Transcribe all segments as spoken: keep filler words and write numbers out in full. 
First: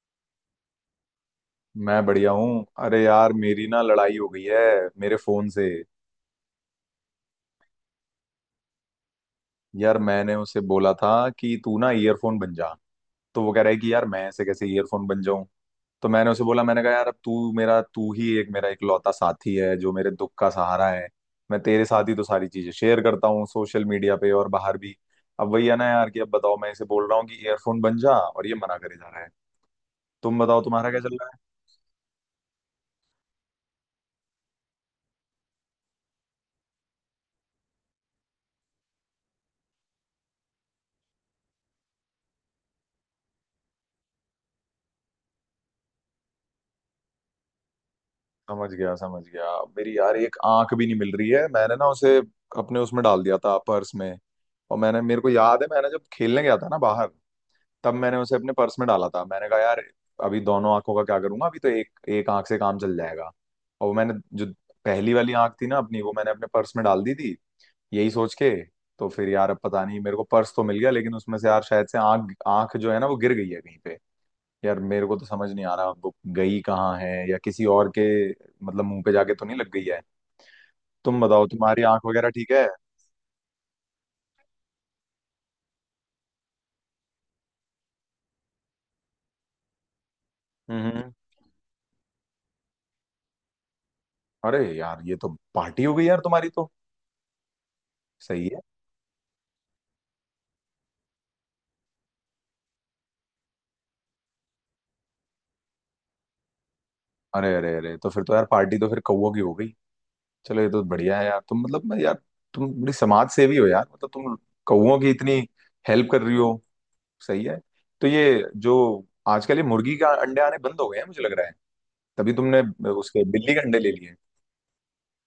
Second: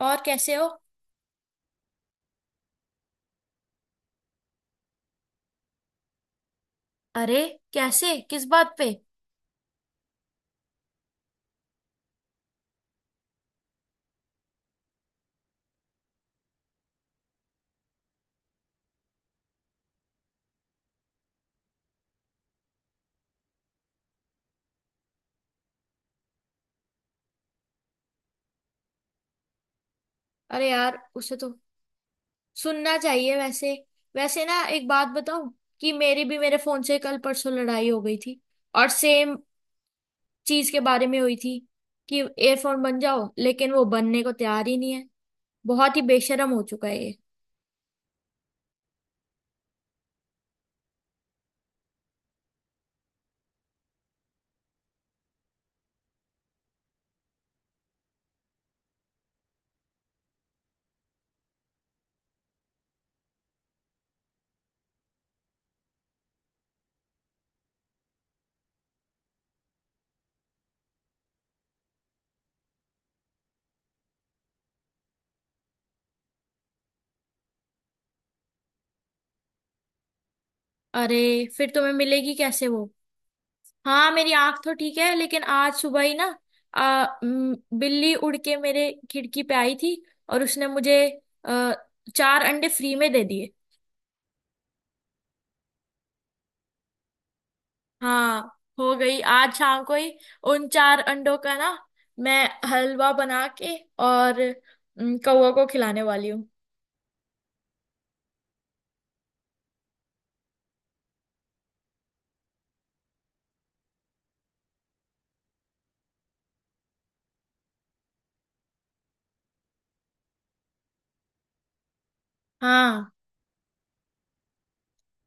और कैसे हो। मैं बढ़िया हूँ। अरे यार, मेरी ना लड़ाई हो गई है मेरे फोन से। अरे। कैसे किस बात पे। यार, मैंने उसे बोला था कि तू ना ईयरफोन बन जा। तो वो कह रहा है कि यार मैं ऐसे कैसे ईयरफोन बन जाऊं। तो मैंने उसे बोला, मैंने कहा यार, अब तू मेरा तू ही एक मेरा इकलौता साथी है जो मेरे दुख का सहारा है। मैं तेरे साथ ही तो सारी चीजें शेयर करता हूँ सोशल मीडिया पे और बाहर भी। अब वही है ना यार कि अब बताओ, मैं इसे बोल रहा हूँ कि ईयरफोन बन जा और ये मना करे जा रहा है। तुम बताओ, अरे तुम्हारा यार क्या चल रहा उसे है? तो सुनना चाहिए वैसे। वैसे ना एक बात बताऊं कि मेरी भी मेरे फोन से कल परसों लड़ाई हो गई थी और सेम चीज के बारे में हुई थी कि एयरफोन बन जाओ लेकिन वो बनने को तैयार ही नहीं है। बहुत ही बेशरम हो चुका है ये। समझ गया समझ गया। मेरी यार एक आंख भी नहीं मिल रही है। मैंने ना उसे अपने उसमें डाल दिया था, पर्स में। और मैंने, मेरे को याद है, मैंने जब खेलने गया था ना बाहर, तब मैंने उसे अपने पर्स में डाला था। मैंने कहा यार, अभी दोनों आंखों का क्या करूंगा, अभी तो एक एक आंख से काम चल जाएगा। और वो मैंने जो पहली वाली आंख थी ना अपनी, वो मैंने अपने पर्स में डाल दी थी, यही सोच के। तो फिर यार, अब पता नहीं, मेरे को पर्स तो मिल गया लेकिन उसमें से यार शायद से आंख आंख जो है ना वो गिर गई है कहीं पे। यार मेरे को तो समझ नहीं आ रहा बुक गई कहाँ है या किसी और के, मतलब मुंह पे जाके तो नहीं लग गई है। अरे। तुम बताओ, फिर तुम्हारी तुम्हें आंख वगैरह मिलेगी ठीक है? कैसे वो। हाँ मेरी आंख तो ठीक है लेकिन आज सुबह ही ना आ, म, बिल्ली उड़ के मेरे खिड़की पे आई थी और उसने मुझे हम्म। आ, चार अंडे फ्री में दे दिए। अरे यार, ये तो पार्टी हो गई यार तुम्हारी तो। हाँ सही है। हो गई आज शाम को ही उन चार अंडों का ना मैं हलवा बना के और म, कौवा को खिलाने वाली हूँ। अरे अरे अरे, तो फिर तो यार पार्टी तो फिर कौवों की हो गई। चलो, ये तो बढ़िया है यार, तुम मतलब यार तुम बड़ी समाज सेवी हो यार, मतलब तुम कौवों की इतनी हेल्प कर रही हो। सही है। तो ये जो आजकल ये मुर्गी का अंडे आने बंद हो गए हैं, मुझे लग रहा है तभी तुमने हाँ। उसके बिल्ली के अंडे ले लिए।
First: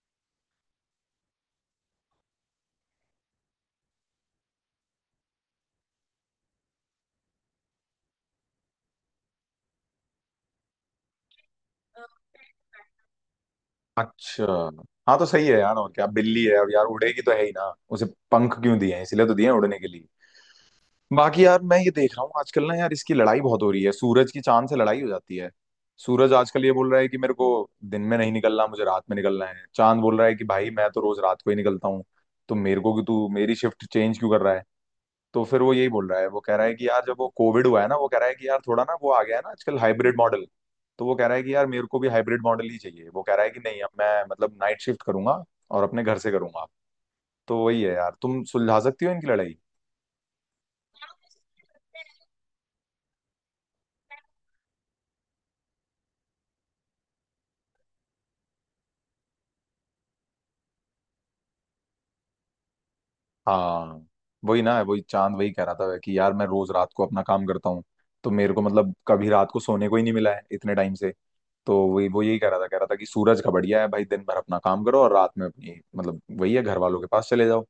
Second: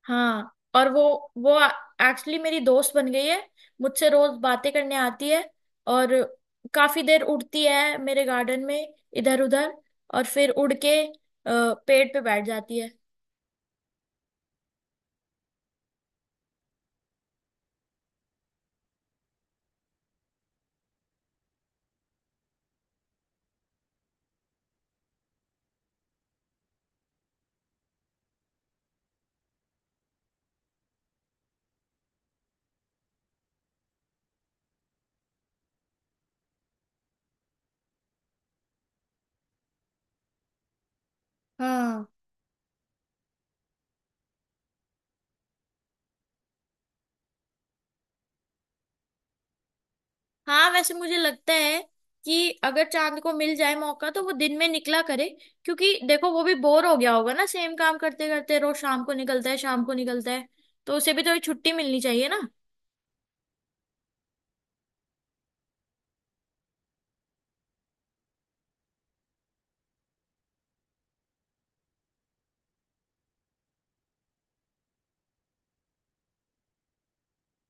हाँ और वो वो एक्चुअली मेरी दोस्त बन गई है। मुझसे रोज बातें करने आती है और काफी देर उड़ती है मेरे गार्डन में इधर उधर और फिर उड़ के अ, पेड़ पे बैठ जाती है। अच्छा। हाँ तो सही है यार, और क्या, बिल्ली है और यार उड़ेगी तो है ही ना। उसे पंख क्यों दिए हैं, इसलिए तो दिए हैं उड़ने के लिए। बाकी यार, मैं ये देख रहा हूँ आजकल ना यार, इसकी लड़ाई बहुत हो रही है, सूरज की चांद से लड़ाई हो जाती है। सूरज आजकल ये बोल रहा है कि मेरे को दिन में नहीं निकलना, मुझे रात में निकलना है। चांद बोल रहा है कि भाई मैं तो रोज रात को ही निकलता हूँ, तो मेरे को कि तू मेरी शिफ्ट चेंज क्यों कर रहा है। तो फिर वो यही बोल रहा है, वो कह रहा है कि यार जब वो कोविड हुआ है ना, वो कह रहा है कि यार थोड़ा ना वो आ गया है ना आजकल हाइब्रिड मॉडल, तो वो कह रहा है कि यार मेरे को हाँ। भी हाइब्रिड मॉडल ही चाहिए। वो कह रहा है कि नहीं, अब मैं मतलब नाइट शिफ्ट करूंगा और अपने घर से करूंगा। तो वही है यार, तुम सुलझा सकती हो इनकी लड़ाई। हाँ वैसे मुझे लगता है कि अगर चांद को मिल जाए मौका तो वो दिन में निकला करे क्योंकि देखो वो भी बोर हो गया होगा ना सेम काम करते करते रोज शाम को निकलता है शाम को निकलता है तो उसे भी थोड़ी छुट्टी मिलनी चाहिए ना। हाँ। वही ना, वही चांद वही कह रहा था कि यार मैं रोज रात को अपना काम करता हूँ, तो मेरे को मतलब कभी रात को सोने को ही नहीं मिला है इतने टाइम से। तो वही वो यही कह रहा था, कह रहा था कि सूरज का बढ़िया है भाई, दिन भर अपना काम करो और रात में अपनी मतलब वही है घर वालों के पास चले जाओ।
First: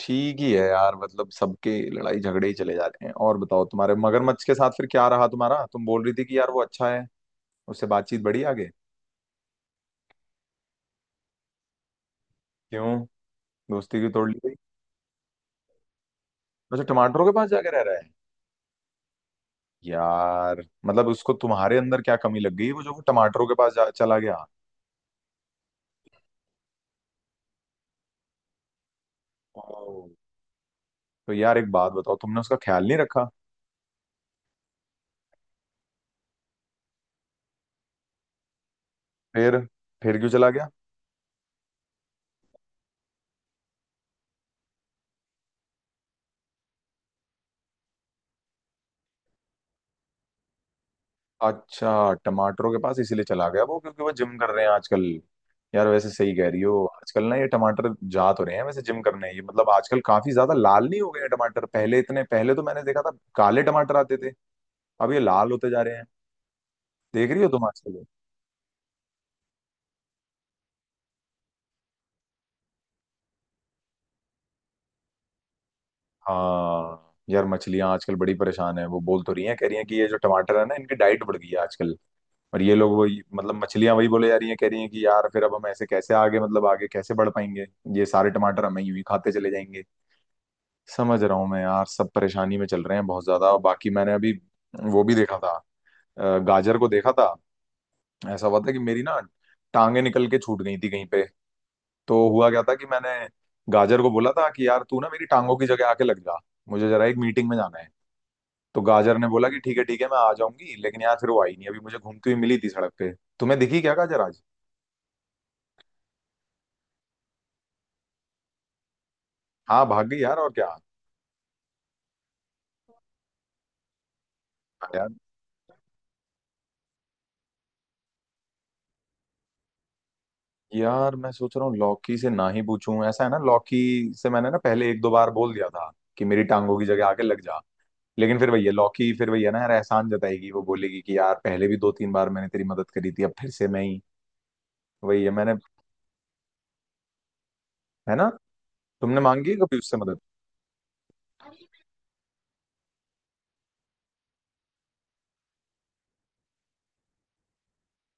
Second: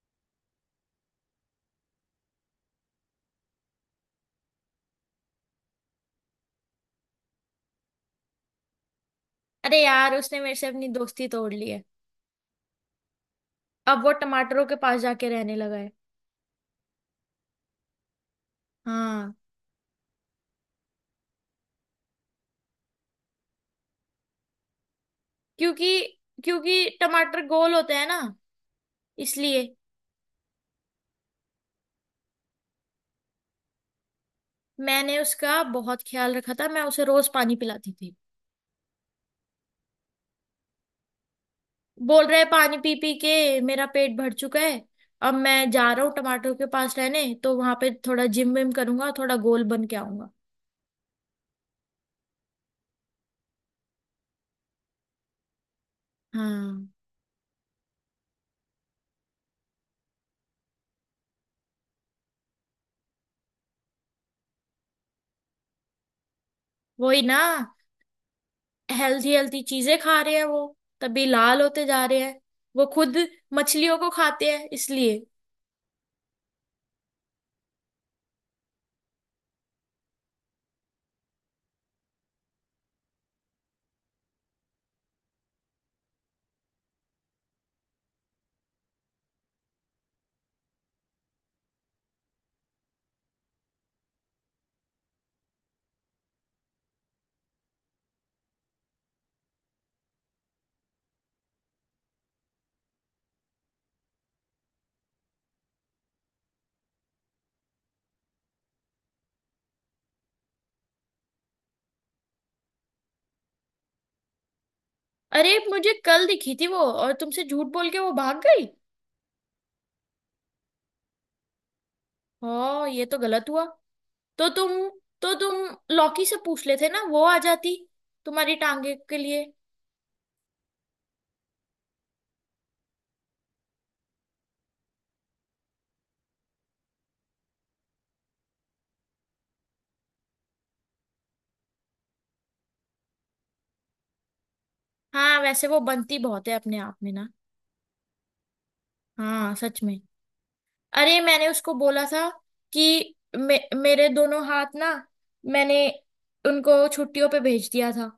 ठीक ही है यार, मतलब सबके लड़ाई झगड़े ही चले जाते हैं। और बताओ, तुम्हारे मगरमच्छ के साथ फिर क्या रहा तुम्हारा, तुम बोल रही थी कि यार वो अच्छा है, उससे बातचीत बढ़ी आगे? अरे यार उसने मेरे से अपनी दोस्ती तोड़ ली है। क्यों? दोस्ती अब की वो तोड़ ली गई? टमाटरों के पास जाके रहने लगा है। अच्छा, टमाटरों के पास जाके रह रहा है? हाँ यार मतलब उसको तुम्हारे अंदर क्या कमी लग गई वो जो वो टमाटरों के पास जा, चला गया। क्योंकि क्योंकि टमाटर गोल होते हैं ना इसलिए। ओह। तो यार एक बात बताओ, तुमने उसका ख्याल नहीं रखा? मैंने उसका बहुत ख्याल रखा था मैं उसे रोज पानी पिलाती थी। फिर, फिर क्यों चला गया? बोल रहा है पानी पी पी के मेरा पेट भर चुका है। अब मैं जा रहा हूँ टमाटरों के पास रहने तो वहां पे थोड़ा जिम विम करूंगा थोड़ा गोल बन के आऊंगा। अच्छा, टमाटरों के पास इसीलिए चला गया वो, क्योंकि वो जिम कर रहे हैं आजकल? यार वैसे सही कह रही हो, हाँ आजकल ना ये टमाटर जा तो रहे हैं वैसे जिम करने, ये मतलब आजकल काफी ज्यादा लाल नहीं हो गए हैं टमाटर, पहले इतने, पहले तो मैंने देखा था काले टमाटर आते थे, अब ये लाल होते जा रहे हैं। वही देख ना। रही हो तुम आजकल? हेल्थी हेल्थी चीजें खा रहे हैं वो तभी लाल होते जा रहे हैं। वो खुद मछलियों को खाते हैं इसलिए। हाँ यार, मछलियां आजकल बड़ी परेशान है, वो बोल तो रही हैं, कह रही हैं कि ये जो टमाटर है ना इनकी डाइट बढ़ गई है आजकल। और ये लोग वही मतलब मछलियां वही बोले जा रही हैं, कह रही हैं कि यार फिर अब हम ऐसे कैसे आगे, मतलब आगे कैसे बढ़ पाएंगे, ये सारे टमाटर हम ही यूं ही खाते चले जाएंगे। समझ रहा हूँ मैं यार, सब परेशानी में चल रहे हैं बहुत ज्यादा। और बाकी मैंने अभी वो भी देखा था, अ, गाजर को देखा था। ऐसा हुआ था कि मेरी ना टांगे निकल के छूट गई थी कहीं पे। तो हुआ क्या था कि मैंने गाजर को बोला था कि यार तू ना मेरी टांगों की जगह आके लग जा, मुझे जरा एक मीटिंग में जाना है। तो गाजर ने बोला कि ठीक है ठीक है, मैं आ जाऊंगी लेकिन यार फिर वो आई नहीं, अभी मुझे घूमती हुई मिली थी सड़क पे। तुम्हें दिखी क्या गाजर आज? अरे मुझे कल दिखी थी वो और तुमसे झूठ बोल के वो भाग गई। हाँ भाग गई यार, और क्या। हाँ ये तो गलत हुआ। तो तुम हाँ यार। तो तुम लौकी से पूछ लेते ना वो आ जाती तुम्हारी टांगे के लिए। यार मैं सोच रहा हूँ लौकी से ना ही पूछूं, ऐसा है ना, लौकी से मैंने ना पहले एक दो बार बोल दिया था कि मेरी टांगों की जगह आके लग जा, लेकिन फिर भैया लौकी फिर भैया ना यार एहसान जताएगी, वो बोलेगी कि यार पहले भी दो तीन बार मैंने तेरी मदद करी थी, अब फिर से मैं ही, वही है हाँ मैंने। वैसे वो बनती बहुत है अपने आप में ना। है ना? तुमने मांगी हाँ है कभी सच उससे में। मदद? अरे मैंने उसको बोला था कि मे, मेरे दोनों हाथ ना मैंने उनको छुट्टियों पे भेज दिया था।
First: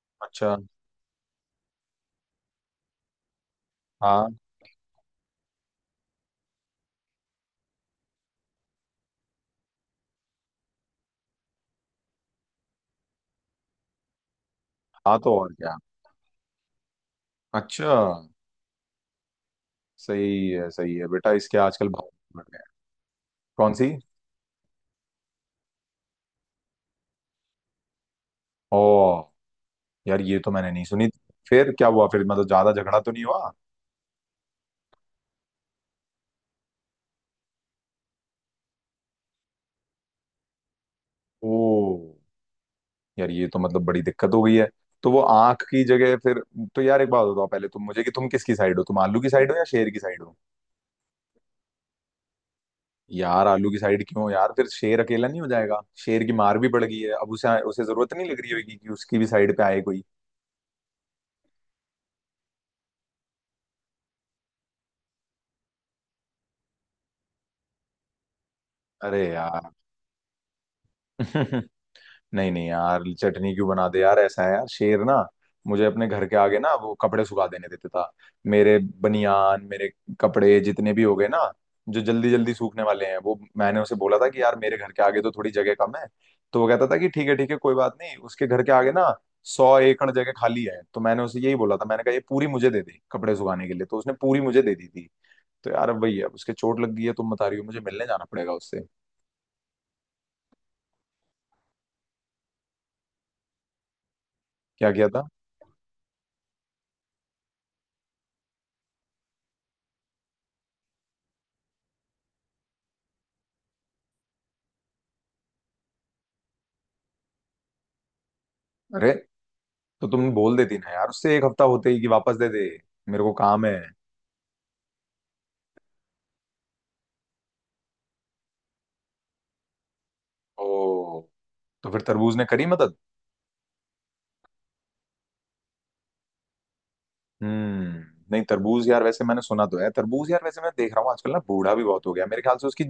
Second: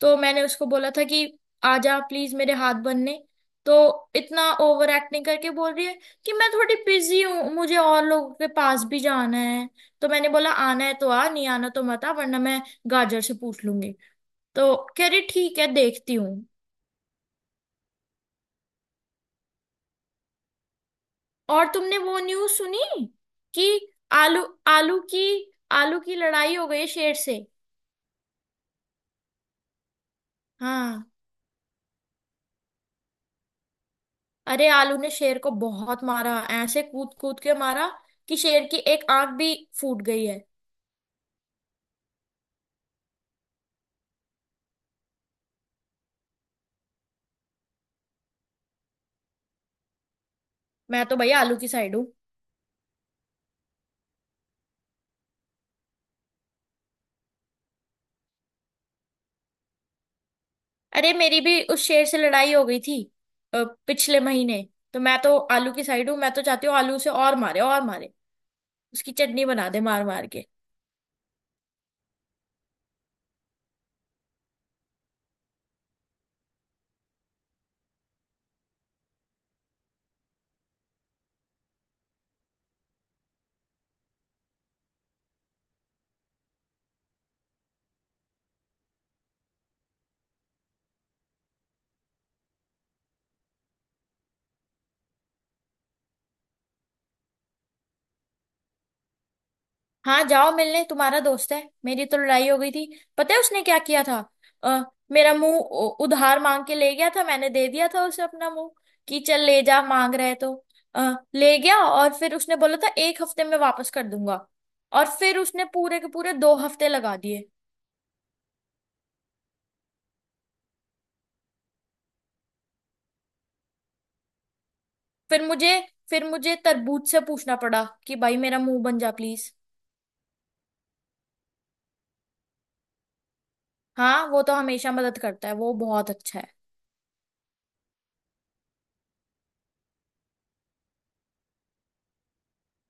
तो मैंने अच्छा। उसको बोला था कि आजा प्लीज मेरे हाथ बनने। तो हाँ। इतना ओवर एक्टिंग करके बोल रही है कि मैं थोड़ी बिजी हूँ मुझे और लोगों के पास भी जाना है। तो मैंने बोला आना है तो आ नहीं आना तो मत आ वरना मैं गाजर से पूछ लूंगी। तो कह हाँ रही तो और ठीक है क्या। देखती हूँ। अच्छा। सही है सही है, बेटा इसके और आजकल तुमने भाव वो बढ़ न्यूज़ गए हैं। सुनी कि कौन सी? आलू आलू की आलू की लड़ाई हो गई शेर से। ओ, यार ये तो मैंने नहीं हाँ। सुनी। फिर क्या हुआ, फिर मतलब ज्यादा झगड़ा तो नहीं हुआ? अरे आलू ने शेर को बहुत मारा ऐसे कूद कूद के मारा कि शेर की एक आंख भी फूट गई है। ओ, यार ये तो मतलब बड़ी दिक्कत हो गई है। तो वो आंख की जगह फिर? तो यार एक बात बताओ पहले तुम मुझे कि तुम किसकी साइड हो, तुम आलू की साइड हो या शेर की साइड हो? मैं तो भैया आलू की साइड हूँ। यार आलू की साइड क्यों यार, फिर शेर अकेला नहीं हो जाएगा। शेर की मार भी पड़ गई है, अब उसे उसे जरूरत नहीं लग रही होगी कि उसकी भी साइड पे आए कोई। अरे मेरी भी उस शेर से लड़ाई हो गई थी अ, पिछले महीने। तो मैं तो आलू की साइड हूँ मैं तो चाहती हूँ आलू से और मारे और मारे उसकी अरे चटनी बना यार। दे मार मार के। नहीं नहीं यार, चटनी क्यों बना दे यार, ऐसा है यार, शेर ना मुझे अपने घर के आगे ना वो कपड़े सुखा देने देता था। मेरे बनियान, मेरे कपड़े जितने भी हो गए ना जो जल्दी जल्दी सूखने वाले हैं, वो मैंने उसे बोला था कि यार मेरे घर के आगे तो थोड़ी जगह कम है। तो वो कहता था कि ठीक है ठीक है कोई बात नहीं, उसके घर के आगे ना सौ एकड़ जगह खाली है। तो मैंने उसे यही बोला, था मैंने कहा ये पूरी मुझे दे दे कपड़े सुखाने के लिए, तो उसने पूरी मुझे दे दी थी। तो यार अब वही है, अब उसके चोट लग गई है तुम बता रही हो, मुझे मिलने जाना पड़ेगा उससे। हाँ जाओ मिलने तुम्हारा दोस्त है मेरी तो लड़ाई हो गई थी। पता है उसने क्या किया था। अ, क्या किया था? मेरा मुंह उ- उधार मांग के ले गया था मैंने दे दिया था उसे अपना मुंह। कि चल ले जा मांग रहा है तो अ, ले गया और फिर उसने बोला था एक हफ्ते में वापस कर दूंगा। और फिर उसने पूरे के पूरे दो हफ्ते लगा दिए। अरे, तो तुम बोल देती ना यार उससे एक हफ्ता होते ही कि वापस दे दे, मेरे को काम है। फिर मुझे फिर मुझे तरबूज से पूछना पड़ा कि भाई मेरा मुंह बन जा प्लीज। ओ, तो फिर तरबूज ने करी मदद? हाँ वो तो हमेशा मदद करता है वो बहुत अच्छा है। हम्म। नहीं, तरबूज यार वैसे मैंने सुना तो है, तरबूज यार वैसे मैं देख रहा हूँ आजकल ना बूढ़ा भी बहुत हो गया मेरे ख्याल से, उसकी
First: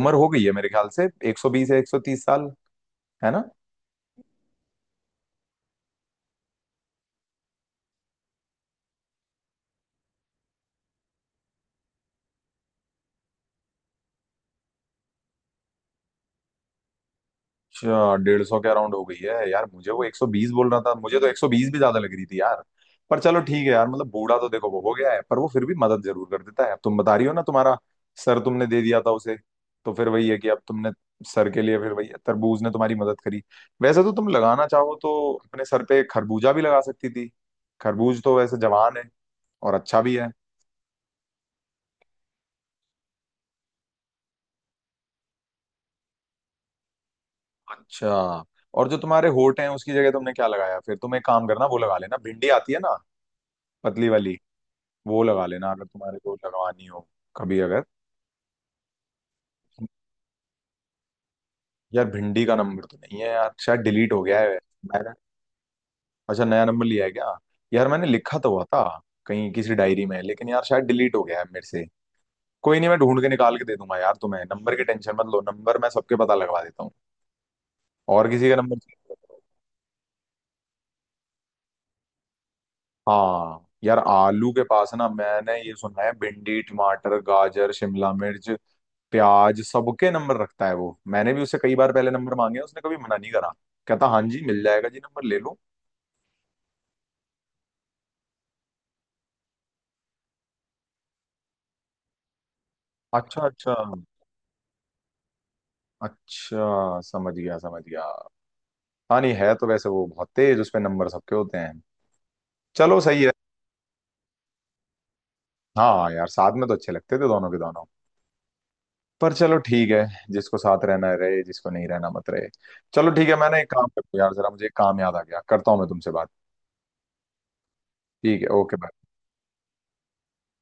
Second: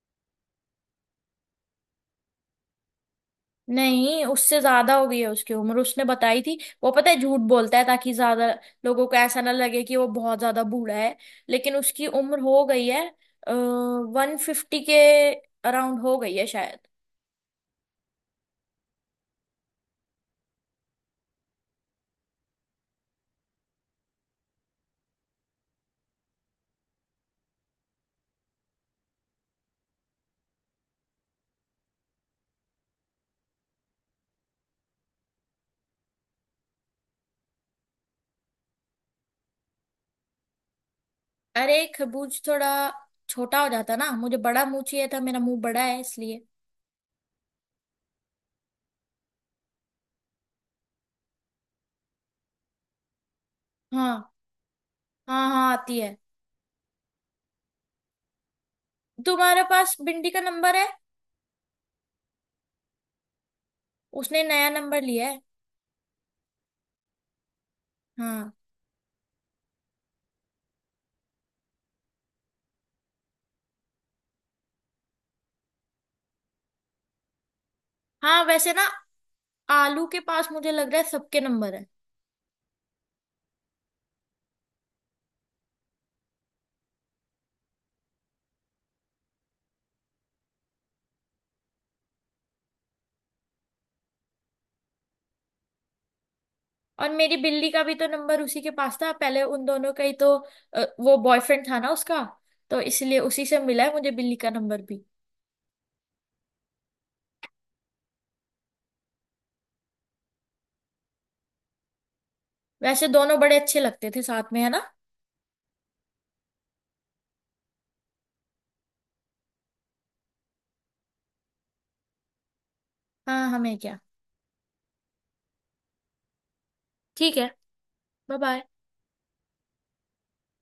उम्र हो गई है मेरे ख्याल से एक सौ बीस या एक सौ तीस साल। है ना? नहीं उससे ज्यादा हो गई है उसकी उम्र उसने बताई थी। वो पता है झूठ बोलता है ताकि ज्यादा लोगों को ऐसा ना लगे कि वो बहुत ज्यादा बूढ़ा है। लेकिन उसकी उम्र हो गई है वन फिफ्टी के अराउंड हो गई है शायद। अच्छा, डेढ़ सौ के अराउंड हो गई है यार, मुझे वो एक सौ बीस बोल रहा था, मुझे तो एक सौ बीस भी ज्यादा लग रही थी यार। पर चलो ठीक है यार, मतलब बूढ़ा तो देखो वो हो गया है पर वो फिर भी मदद जरूर कर देता है, अब तुम बता रही हो ना तुम्हारा सर तुमने दे दिया था उसे। तो फिर वही है कि अब तुमने सर के लिए फिर वही है, तरबूज ने तुम्हारी मदद करी। वैसे तो तुम लगाना चाहो तो अपने सर पे खरबूजा भी लगा सकती थी, खरबूज तो वैसे जवान है और अच्छा भी है। अरे खरबूज थोड़ा छोटा हो जाता ना मुझे बड़ा मुंह चाहिए था मेरा मुंह बड़ा है इसलिए। अच्छा। और जो तुम्हारे होठ हैं उसकी जगह तुमने क्या लगाया, फिर तुम एक काम करना, वो लगा लेना, भिंडी आती है ना हाँ। पतली वाली, वो लगा हाँ लेना हाँ अगर आती है। तुम्हारे को लगवानी हो कभी अगर। तुम्हारे पास बिंदी का नंबर है। यार भिंडी का नंबर तो नहीं है यार, शायद डिलीट हो गया उसने है नया नंबर मैंने। लिया है। अच्छा, नया नंबर लिया है क्या? यार मैंने लिखा तो हाँ। हुआ था कहीं किसी डायरी में लेकिन यार शायद डिलीट हो गया है मेरे से। कोई नहीं, मैं ढूंढ के निकाल के दे दूंगा यार, तुम्हें नंबर की टेंशन मत लो, नंबर मैं सबके पता लगवा देता हूँ। और हाँ किसी का वैसे नंबर ना चाहिए? आलू के पास मुझे लग रहा है सबके नंबर है। हाँ यार, आलू के पास ना मैंने ये सुना है भिंडी टमाटर गाजर शिमला मिर्च प्याज सबके नंबर रखता है वो, मैंने भी उसे कई बार पहले नंबर मांगे, उसने कभी मना नहीं करा, कहता हाँ जी मिल जाएगा जी, नंबर ले लो। और मेरी बिल्ली का भी तो नंबर उसी के पास था पहले उन दोनों का ही तो अ, वो बॉयफ्रेंड था ना उसका। तो इसलिए अच्छा उसी से अच्छा, मिला है मुझे बिल्ली का नंबर भी। अच्छा समझ गया समझ गया। हाँ, नहीं है तो वैसे वो बहुत तेज, उसमें नंबर सबके होते हैं। चलो वैसे सही है। दोनों बड़े अच्छे लगते थे साथ में है ना। हाँ यार साथ में तो अच्छे लगते थे दोनों के दोनों। पर चलो ठीक है, जिसको साथ रहना है रहे, जिसको नहीं रहना मत रहे। चलो ठीक है, हाँ मैंने एक हमें काम, क्या। करता हूँ यार जरा, मुझे एक काम याद आ गया, करता हूँ मैं तुमसे बात। ठीक है। बाय ठीक है, बाय। Okay bye.